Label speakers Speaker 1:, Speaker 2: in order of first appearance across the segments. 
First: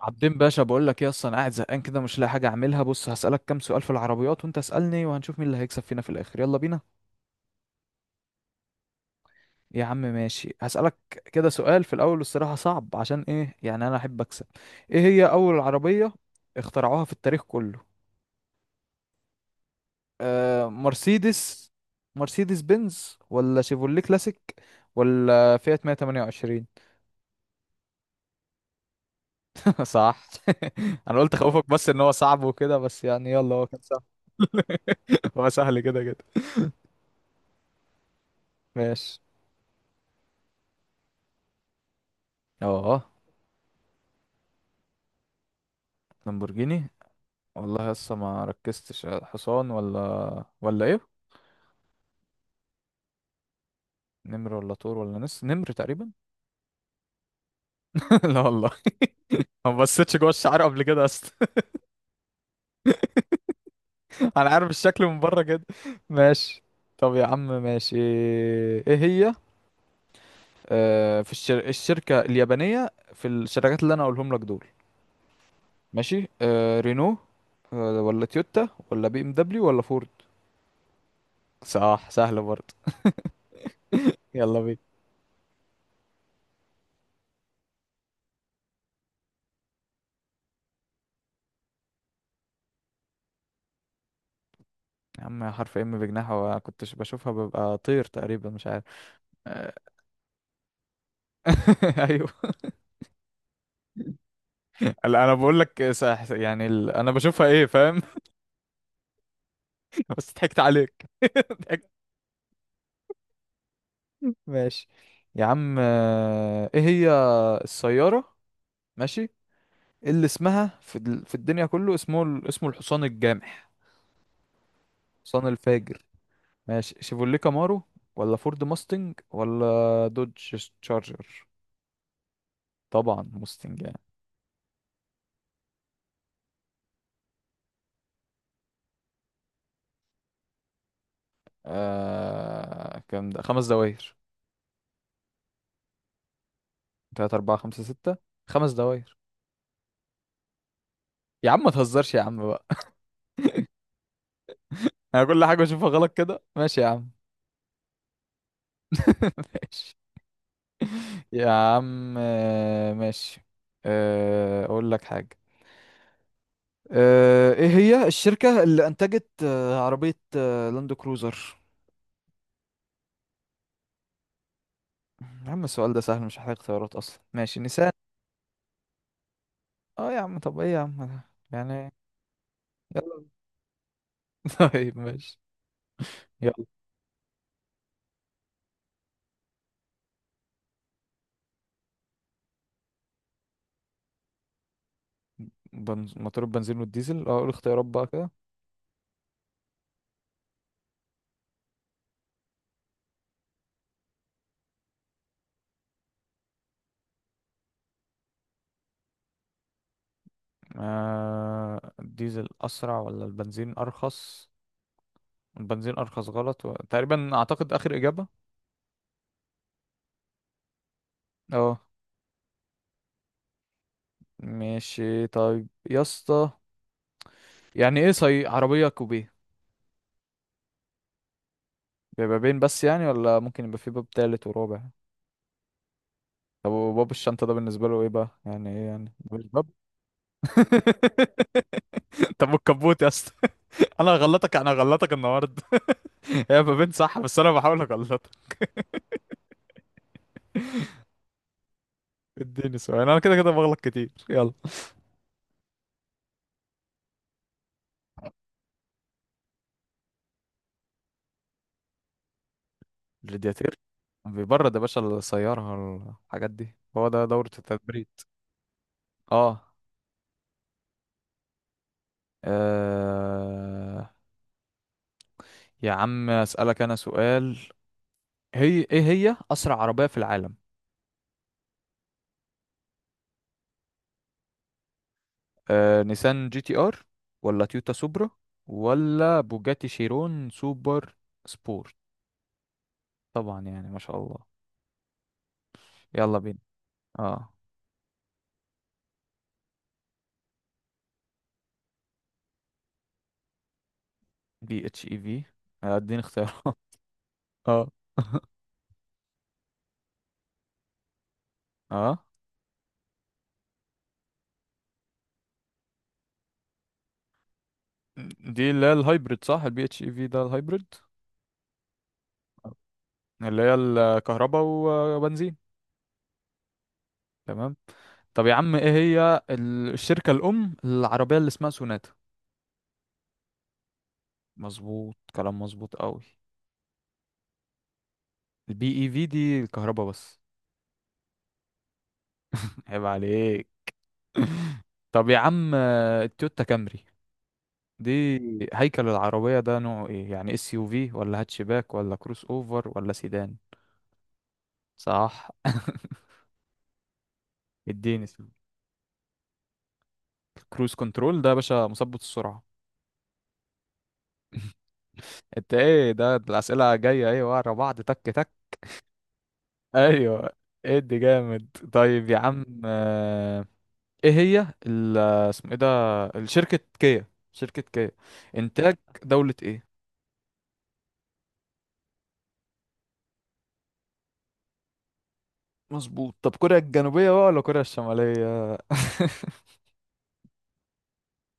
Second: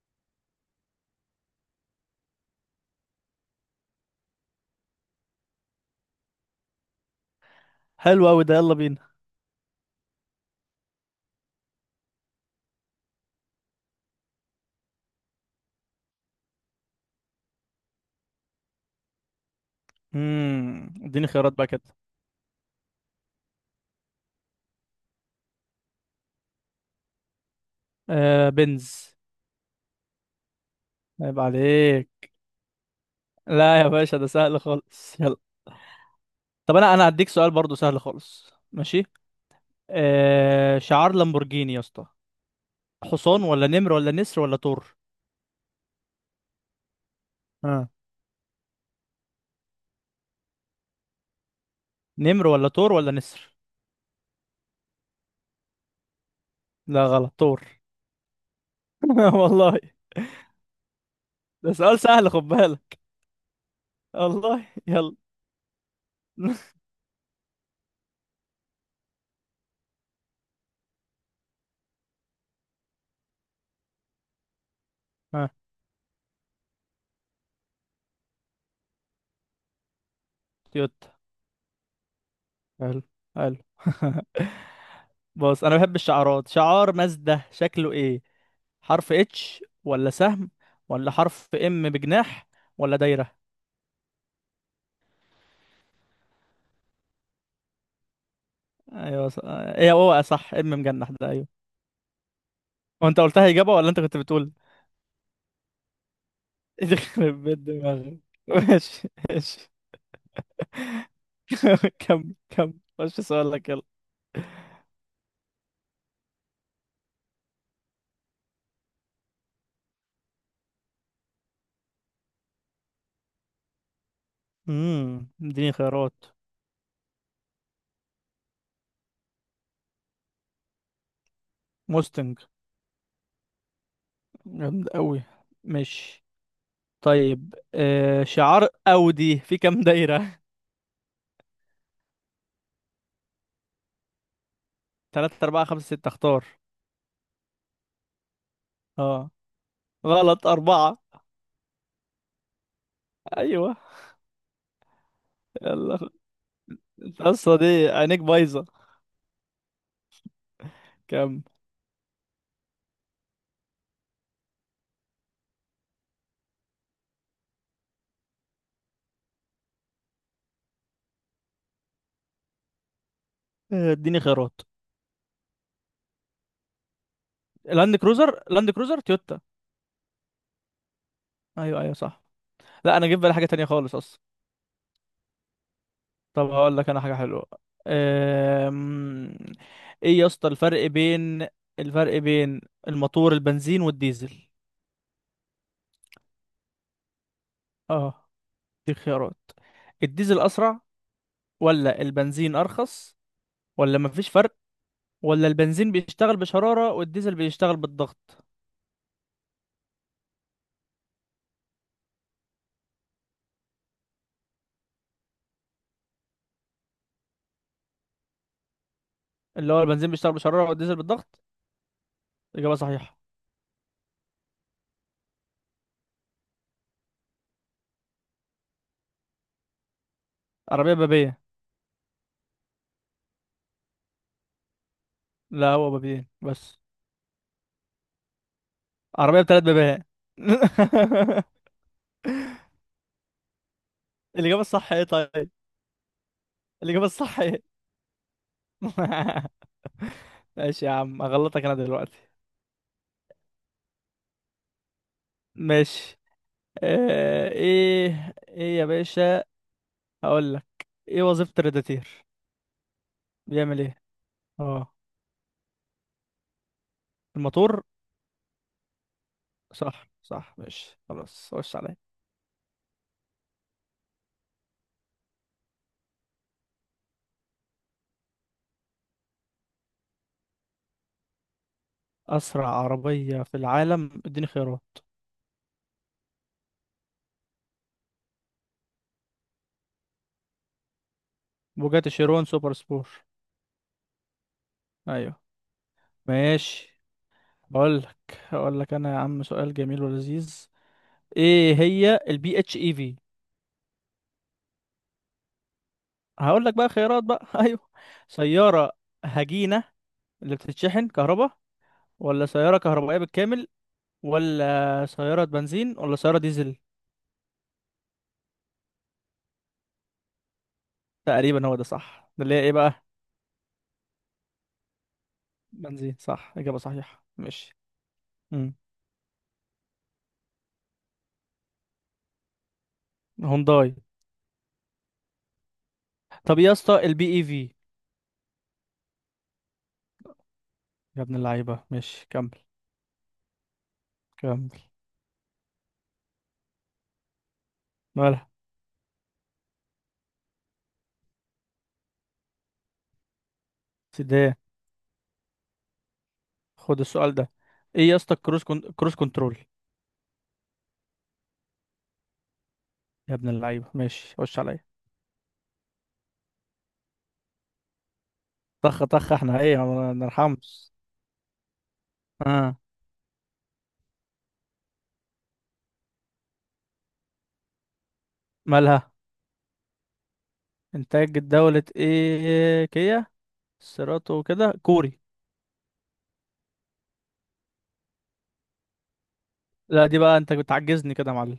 Speaker 1: عابدين باشا، بقول لك ايه؟ اصلا قاعد زهقان كده، مش لاقي حاجه اعملها. بص، هسالك كام سؤال في العربيات وانت اسالني، وهنشوف مين اللي هيكسب فينا في الاخر. يلا بينا.
Speaker 2: حلو قوي ده، يلا بينا.
Speaker 1: يا عم ماشي، هسالك كده. سؤال في الاول الصراحه صعب، عشان ايه؟ يعني انا احب اكسب. ايه هي اول عربيه اخترعوها في التاريخ كله؟ آه
Speaker 2: اديني خيارات بقى
Speaker 1: مرسيدس
Speaker 2: كده.
Speaker 1: مرسيدس بنز ولا شيفولي كلاسيك ولا فيات 128؟
Speaker 2: آه، بنز.
Speaker 1: صح. انا قلت
Speaker 2: عيب
Speaker 1: خوفك، بس ان هو
Speaker 2: عليك.
Speaker 1: صعب وكده، بس يعني يلا هو كان
Speaker 2: لا يا
Speaker 1: سهل.
Speaker 2: باشا، ده سهل خالص، يلا.
Speaker 1: هو سهل كده كده.
Speaker 2: طب انا هديك سؤال برضو سهل خالص، ماشي.
Speaker 1: ماشي.
Speaker 2: آه، شعار لامبورجيني يا اسطى،
Speaker 1: اه
Speaker 2: حصان ولا نمر ولا نسر ولا تور؟
Speaker 1: لامبورجيني.
Speaker 2: ها،
Speaker 1: والله لسه ما ركزتش، حصان ولا ايه؟
Speaker 2: نمر ولا تور ولا نسر؟
Speaker 1: نمر ولا طور ولا نمر تقريبا.
Speaker 2: لا، غلط، تور.
Speaker 1: لا والله. ما
Speaker 2: والله.
Speaker 1: بصيتش جوه الشعر قبل كده اصلا.
Speaker 2: ده سؤال سهل، خد بالك.
Speaker 1: انا
Speaker 2: والله
Speaker 1: عارف الشكل
Speaker 2: يلا.
Speaker 1: من بره كده. ماشي. طب يا عم ماشي. ايه هي في الشركة اليابانية في الشركات اللي انا اقولهم لك دول؟
Speaker 2: ها.
Speaker 1: ماشي، رينو ولا تويوتا ولا بي ام دبليو ولا فورد؟
Speaker 2: تويوتا.
Speaker 1: صح، سهلة برضه.
Speaker 2: حلو. حلو.
Speaker 1: يلا بينا.
Speaker 2: بص، انا بحب الشعارات. شعار مازدا شكله ايه؟ حرف اتش ولا سهم، ولا حرف ام بجناح، ولا دايرة؟
Speaker 1: يا عم، حرف ام بجناحه، كنتش بشوفها ببقى طير تقريبا، مش عارف.
Speaker 2: ايوه ايه، هو صح ام مجنح ده، ايوه.
Speaker 1: ايوه.
Speaker 2: هو انت قلتها اجابة ولا انت كنت بتقول؟
Speaker 1: لا، انا بقول لك صح، يعني انا
Speaker 2: يخرب
Speaker 1: بشوفها،
Speaker 2: بيت
Speaker 1: ايه فاهم؟
Speaker 2: دماغك. ماشي ماشي.
Speaker 1: بس ضحكت عليك. ضحكت.
Speaker 2: كمل كمل، خش سؤالك يلا.
Speaker 1: ماشي. يا عم ايه هي السيارة؟ ماشي. اللي اسمها في الدنيا كله، اسمه اسمه الحصان الجامح، الحصان
Speaker 2: اديني
Speaker 1: الفاجر.
Speaker 2: خيارات.
Speaker 1: ماشي، شيفوليه كامارو ولا فورد ماستنج ولا دوج تشارجر؟
Speaker 2: موستنج.
Speaker 1: طبعا ماستنج يعني.
Speaker 2: جامد قوي. ماشي. طيب آه، شعار اودي في كام دايرة؟
Speaker 1: كام ده؟ خمس دوائر.
Speaker 2: 3 4 5 6 اختار.
Speaker 1: تلاتة، أربعة، خمسة، ستة. خمس دوائر.
Speaker 2: اه. غلط، أربعة.
Speaker 1: يا عم ما تهزرش يا عم بقى.
Speaker 2: ايوه.
Speaker 1: انا كل حاجه بشوفها
Speaker 2: يلا.
Speaker 1: غلط كده. ماشي يا عم.
Speaker 2: القصه دي عينيك بايظه.
Speaker 1: ماشي.
Speaker 2: كام؟
Speaker 1: يا عم ماشي. اقول لك حاجه. ايه هي الشركه اللي انتجت عربيه لاند كروزر؟
Speaker 2: آه، اديني خيارات.
Speaker 1: يا عم السؤال ده سهل، مش محتاج اختيارات اصلا. ماشي، نيسان.
Speaker 2: لاند كروزر، لاند كروزر تويوتا.
Speaker 1: اه يا عم، طب ايه يا عم؟
Speaker 2: ايوه
Speaker 1: يعني.
Speaker 2: ايوه، صح. لا، انا جيب
Speaker 1: يلا.
Speaker 2: بالي حاجه تانية خالص اصلا.
Speaker 1: طيب ماشي.
Speaker 2: طب
Speaker 1: يلا.
Speaker 2: هقول لك انا حاجه حلوه. أم... ايه يا اسطى الفرق بين الفرق بين الموتور البنزين والديزل؟
Speaker 1: موتور البنزين والديزل. اه، قول اختيارات بقى
Speaker 2: اه،
Speaker 1: كده.
Speaker 2: دي خيارات. الديزل اسرع، ولا البنزين ارخص، ولا مفيش فرق، ولا البنزين بيشتغل بشرارة والديزل بيشتغل بالضغط؟
Speaker 1: الديزل اسرع ولا البنزين ارخص؟ البنزين ارخص غلط، تقريبا اعتقد اخر اجابه.
Speaker 2: اللي هو البنزين بيشتغل بشرارة والديزل بالضغط.
Speaker 1: اه.
Speaker 2: إجابة صحيحة.
Speaker 1: ماشي طيب يا اسطى. يعني ايه صي عربية كوبيه؟
Speaker 2: عربية بابية.
Speaker 1: بيبقى بين بس يعني، ولا ممكن يبقى في باب تالت ورابع؟
Speaker 2: لا، هو بابين
Speaker 1: طب
Speaker 2: بس.
Speaker 1: وباب الشنطة ده بالنسبة له ايه بقى؟ يعني ايه يعني؟ ده
Speaker 2: عربية
Speaker 1: مش
Speaker 2: بثلاث
Speaker 1: باب.
Speaker 2: بابيات.
Speaker 1: طب والكبوت يا اسطى؟ انا هغلطك،
Speaker 2: الإجابة
Speaker 1: انا
Speaker 2: الصح ايه
Speaker 1: هغلطك
Speaker 2: طيب؟
Speaker 1: النهارده. هي ما بين
Speaker 2: الإجابة
Speaker 1: صح، بس
Speaker 2: الصح
Speaker 1: انا
Speaker 2: ايه؟
Speaker 1: بحاول اغلطك.
Speaker 2: ماشي يا عم، أغلطك أنا دلوقتي.
Speaker 1: اديني سؤال، انا كده كده بغلط كتير. يلا.
Speaker 2: ماشي. آه، ايه ايه يا باشا، هقول لك. ايه وظيفة الريداتير؟
Speaker 1: الرادياتير
Speaker 2: بيعمل ايه؟
Speaker 1: بيبرد يا
Speaker 2: اه،
Speaker 1: باشا السيارة. الحاجات دي، هو ده دورة
Speaker 2: الموتور.
Speaker 1: التبريد. اه.
Speaker 2: صح صح، ماشي خلاص، خش عليا.
Speaker 1: آه، يا عم اسألك انا سؤال. هي ايه هي اسرع عربيه في العالم؟
Speaker 2: أسرع عربية في العالم، اديني خيارات.
Speaker 1: نيسان جي تي ار، ولا تويوتا سوبرا، ولا بوجاتي شيرون سوبر سبورت؟
Speaker 2: بوجاتي شيرون سوبر سبور.
Speaker 1: طبعا، يعني ما شاء الله.
Speaker 2: أيوه.
Speaker 1: يلا بينا.
Speaker 2: ماشي.
Speaker 1: اه.
Speaker 2: اقول لك انا يا عم سؤال جميل ولذيذ. ايه هي البي اتش اي في؟
Speaker 1: بي اتش اي في. اديني اختيار.
Speaker 2: هقول لك بقى خيارات بقى. ايوه،
Speaker 1: اه.
Speaker 2: سياره هجينه اللي بتتشحن كهرباء،
Speaker 1: اه.
Speaker 2: ولا سياره كهربائيه بالكامل، ولا سياره بنزين، ولا سياره ديزل؟
Speaker 1: دي اللي هي الهايبريد صح؟ البي اتش اي في ده الهايبريد،
Speaker 2: تقريبا هو ده صح، ده اللي هي ايه بقى؟
Speaker 1: اللي هي الكهرباء وبنزين.
Speaker 2: بنزين، صح، اجابه صحيحه،
Speaker 1: تمام.
Speaker 2: ماشي.
Speaker 1: طب يا عم،
Speaker 2: امم
Speaker 1: ايه هي الشركة الأم العربية اللي اسمها سوناتا؟
Speaker 2: هونداي.
Speaker 1: مظبوط، كلام مظبوط قوي.
Speaker 2: طب يا اسطى البي اي في؟
Speaker 1: البي اي في دي الكهرباء بس.
Speaker 2: يا ابن اللعيبه، ماشي كمل.
Speaker 1: عيب عليك.
Speaker 2: كمل.
Speaker 1: طب يا عم التويوتا كامري دي،
Speaker 2: مالها؟
Speaker 1: هيكل العربية ده نوعه ايه؟ يعني اس يو في ولا هاتشباك ولا كروس اوفر ولا سيدان؟
Speaker 2: سيدي.
Speaker 1: صح.
Speaker 2: خد السؤال ده. ايه يا
Speaker 1: اديني
Speaker 2: اسطى
Speaker 1: سؤال.
Speaker 2: الكروز كروز كنترول؟
Speaker 1: كروز كنترول ده يا باشا مثبت السرعة.
Speaker 2: يا ابن اللعيبة، ماشي خش عليا.
Speaker 1: انت ايه ده الأسئلة جاية ايه ورا بعض؟ تك تك.
Speaker 2: طخ طخ، احنا ايه ما
Speaker 1: ايوه.
Speaker 2: نرحمش.
Speaker 1: ادي جامد. طيب يا عم
Speaker 2: اه.
Speaker 1: ايه هي اسمه ايه ده الشركة كيا. شركة كيا انتاج
Speaker 2: مالها؟
Speaker 1: دولة ايه؟
Speaker 2: انتاج دولة ايه كيا؟ سيراتو، كده كوري.
Speaker 1: مظبوط. طب كوريا الجنوبية بقى ولا كوريا الشمالية؟
Speaker 2: لا دي بقى، انت بتعجزني كده يا معلم.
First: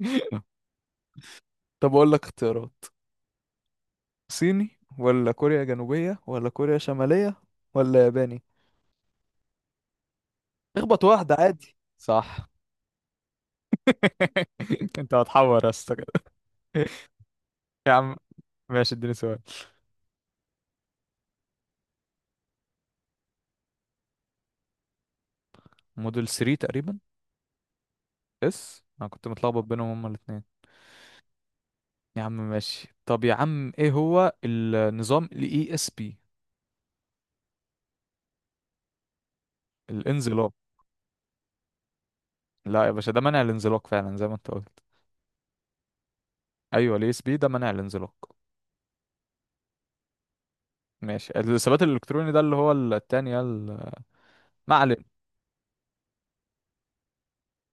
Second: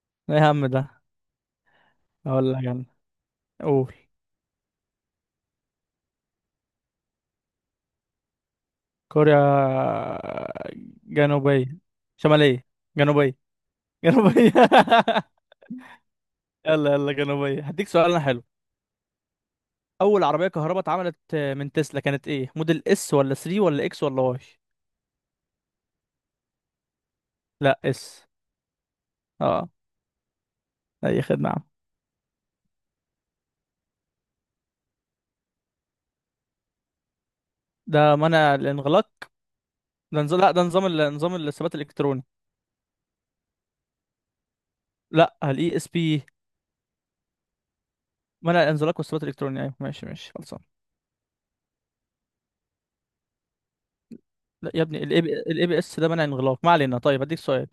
Speaker 2: ايه هم ده؟
Speaker 1: طب أقول لك
Speaker 2: اقول لك
Speaker 1: اختيارات.
Speaker 2: انا. قول.
Speaker 1: صيني ولا كوريا جنوبية ولا كوريا شمالية ولا ياباني؟
Speaker 2: كوريا.
Speaker 1: اخبط واحدة
Speaker 2: جنوبية.
Speaker 1: عادي، صح؟
Speaker 2: شمالية. جنوبية. جنوبية.
Speaker 1: انت هتحور يا اسطى كده.
Speaker 2: يلا يلا، جنوبية. هديك
Speaker 1: يا
Speaker 2: سؤال
Speaker 1: عم،
Speaker 2: انا حلو.
Speaker 1: ماشي اديني سؤال.
Speaker 2: اول عربية كهرباء اتعملت من تسلا كانت ايه، موديل اس ولا 3 ولا اكس ولا واي؟
Speaker 1: موديل 3 تقريبا.
Speaker 2: لا، اس.
Speaker 1: اس، انا كنت متلخبط
Speaker 2: اه.
Speaker 1: بينهم هما الاثنين.
Speaker 2: اي خدمة.
Speaker 1: يا عم ماشي، طب يا عم ايه هو النظام الاي اس بي؟
Speaker 2: ده منع الانغلاق. ده نظام، لا
Speaker 1: الانزلاق.
Speaker 2: ده نظام نظام الثبات الالكتروني.
Speaker 1: لا يا باشا، ده منع الانزلاق فعلا زي ما انت قلت.
Speaker 2: لا، الاي اس بي.
Speaker 1: ايوه، الاي اس بي ده منع الانزلاق.
Speaker 2: منع الانزلاق والثبات الالكتروني، ايوه ماشي ماشي، خلصان.
Speaker 1: ماشي، الثبات الالكتروني ده اللي هو التاني
Speaker 2: لا
Speaker 1: ما
Speaker 2: يا ابني،
Speaker 1: علينا.
Speaker 2: الاي بي اس ده منع انغلاق، ما علينا. طيب هديك سؤال.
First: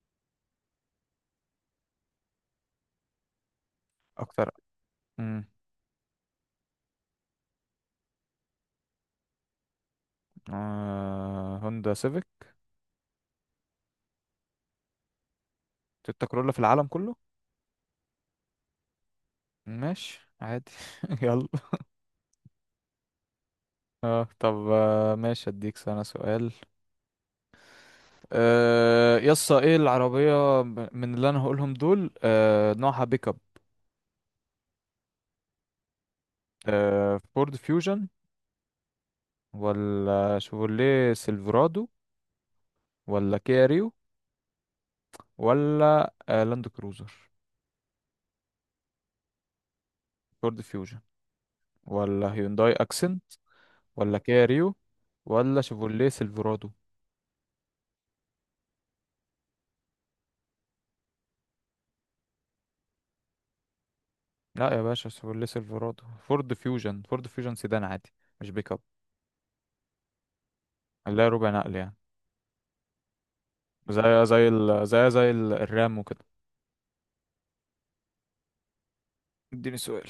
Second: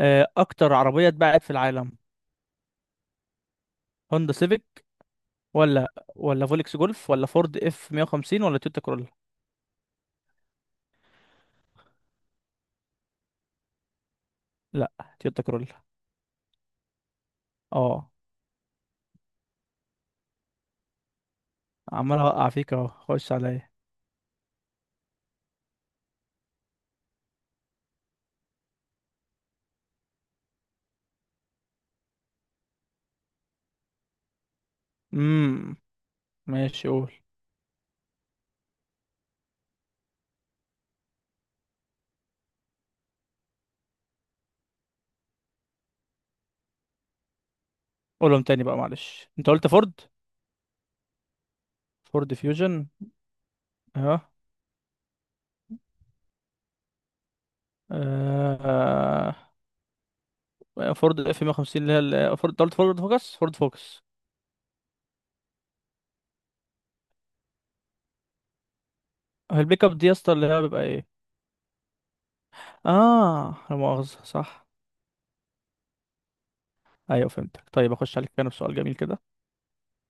Speaker 2: آه، اكتر عربيه اتباعت في العالم، هوندا
Speaker 1: اكتر.
Speaker 2: سيفيك،
Speaker 1: امم.
Speaker 2: ولا ولا فولكس جولف، ولا فورد اف 150، ولا تويوتا كرولا؟
Speaker 1: هوندا سيفيك؟
Speaker 2: لا، تويوتا كرولا.
Speaker 1: تويوتا كورولا في العالم كله.
Speaker 2: اه.
Speaker 1: ماشي عادي. يلا.
Speaker 2: عمال اوقع فيك اهو، خش عليا.
Speaker 1: اه، طب ماشي اديك انا سؤال. يسا، ايه العربية من اللي انا هقولهم دول نوعها بيك اب؟
Speaker 2: امم ماشي قول.
Speaker 1: فورد فيوجن، ولا شيفروليه سيلفرادو، ولا كيا ريو، ولا لاند كروزر؟
Speaker 2: قولهم تاني بقى، معلش، انت قلت فورد.
Speaker 1: فورد فيوجن، ولا
Speaker 2: فورد
Speaker 1: هيونداي
Speaker 2: فيوجن.
Speaker 1: اكسنت، ولا
Speaker 2: اه.
Speaker 1: كيا ريو، ولا شيفورليه سيلفرادو؟
Speaker 2: فورد اف 150، اللي هي فورد، قلت فورد فوكس، فورد فوكس.
Speaker 1: لا يا باشا، شيفورليه سيلفرادو. فورد فيوجن، فورد فيوجن سيدان عادي، مش بيك اب.
Speaker 2: هو البيك اب دي يا اسطى اللي هي بيبقى ايه؟
Speaker 1: اللي هي ربع نقل يعني،
Speaker 2: اه، لا مؤاخذة، صح.
Speaker 1: الرام وكده.
Speaker 2: ايوه فهمتك. طيب اخش عليك انا بسؤال جميل كده.
Speaker 1: اديني سؤال.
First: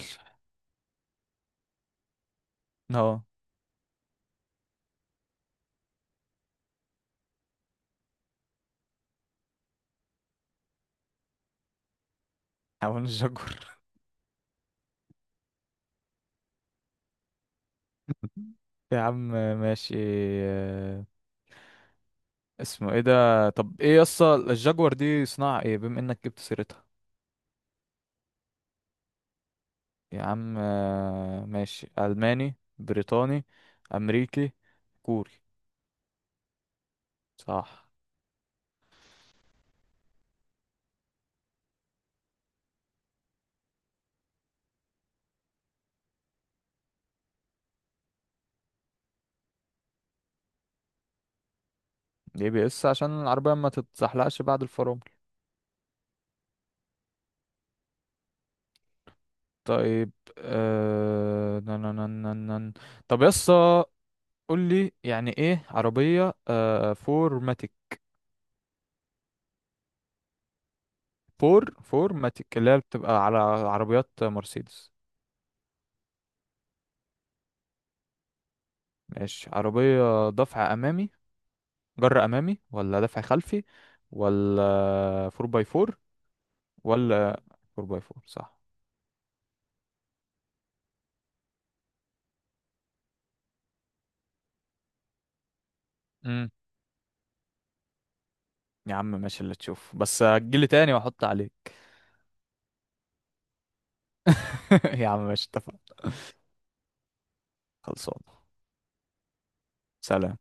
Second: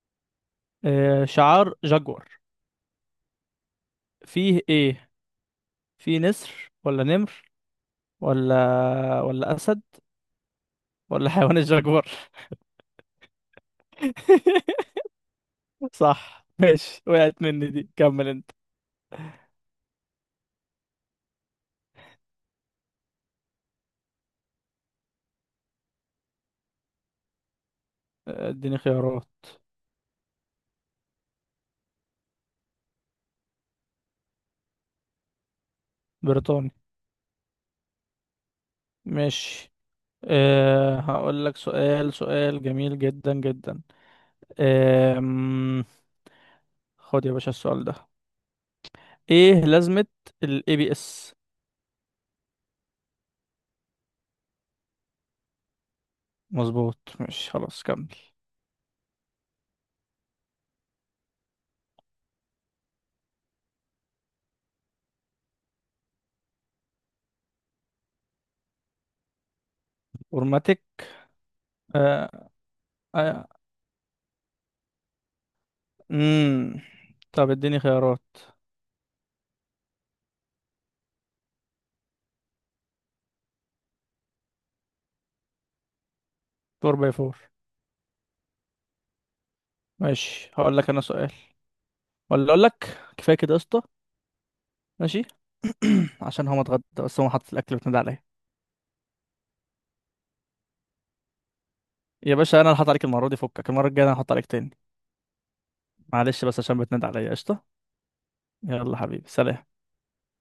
Speaker 2: آه، شعار جاكور
Speaker 1: اه.
Speaker 2: فيه ايه؟ فيه نسر، ولا نمر، ولا اسد، ولا حيوان الجاكور؟
Speaker 1: حاول الشجر.
Speaker 2: صح ماشي، وقعت مني دي. كمل انت.
Speaker 1: يا عم ماشي. آه، اسمه ايه ده؟ طب ايه يسطا، الجاكور دي صناعة ايه، بما انك جبت سيرتها؟
Speaker 2: آه، اديني خيارات.
Speaker 1: يا عم ماشي. ألماني، بريطاني، أمريكي، كوري؟
Speaker 2: بريطاني.
Speaker 1: صح.
Speaker 2: ماشي. أه، هقول لك سؤال سؤال جميل جدا جدا. أه، خد يا باشا السؤال ده. ايه لازمة ال ABS؟
Speaker 1: اي بي اس عشان العربية ما تتزحلقش بعد الفرامل.
Speaker 2: مظبوط، مش خلاص، كمل.
Speaker 1: طيب. آه... نن نن نن نن. طب يسا، قول لي يعني ايه عربية فور ماتيك؟
Speaker 2: اورماتيك.
Speaker 1: فور
Speaker 2: آه
Speaker 1: ماتيك اللي هي بتبقى على
Speaker 2: آه.
Speaker 1: عربيات مرسيدس.
Speaker 2: مم. طب اديني خيارات.
Speaker 1: ماشي، عربية دفع أمامي، جر أمامي، ولا دفع خلفي، ولا فور باي فور،
Speaker 2: 4 باي 4.
Speaker 1: ولا فور باي فور صح؟
Speaker 2: ماشي، هقول لك انا سؤال ولا اقول لك كفايه كده يا اسطى؟ ماشي. عشان
Speaker 1: امم.
Speaker 2: هو متغدى بس، هو حاطط الاكل بتنادي عليا.
Speaker 1: يا عم ماشي اللي تشوف، بس هتجيلي تاني واحط عليك.
Speaker 2: يا باشا انا اللي هحط عليك المره دي، فكك، المره الجايه انا هحط عليك تاني.
Speaker 1: يا عم ماشي، اتفقنا.
Speaker 2: معلش بس عشان بتنادي عليا، قشطه.
Speaker 1: خلصان.
Speaker 2: يلا حبيبي، سلام.
Speaker 1: سلام.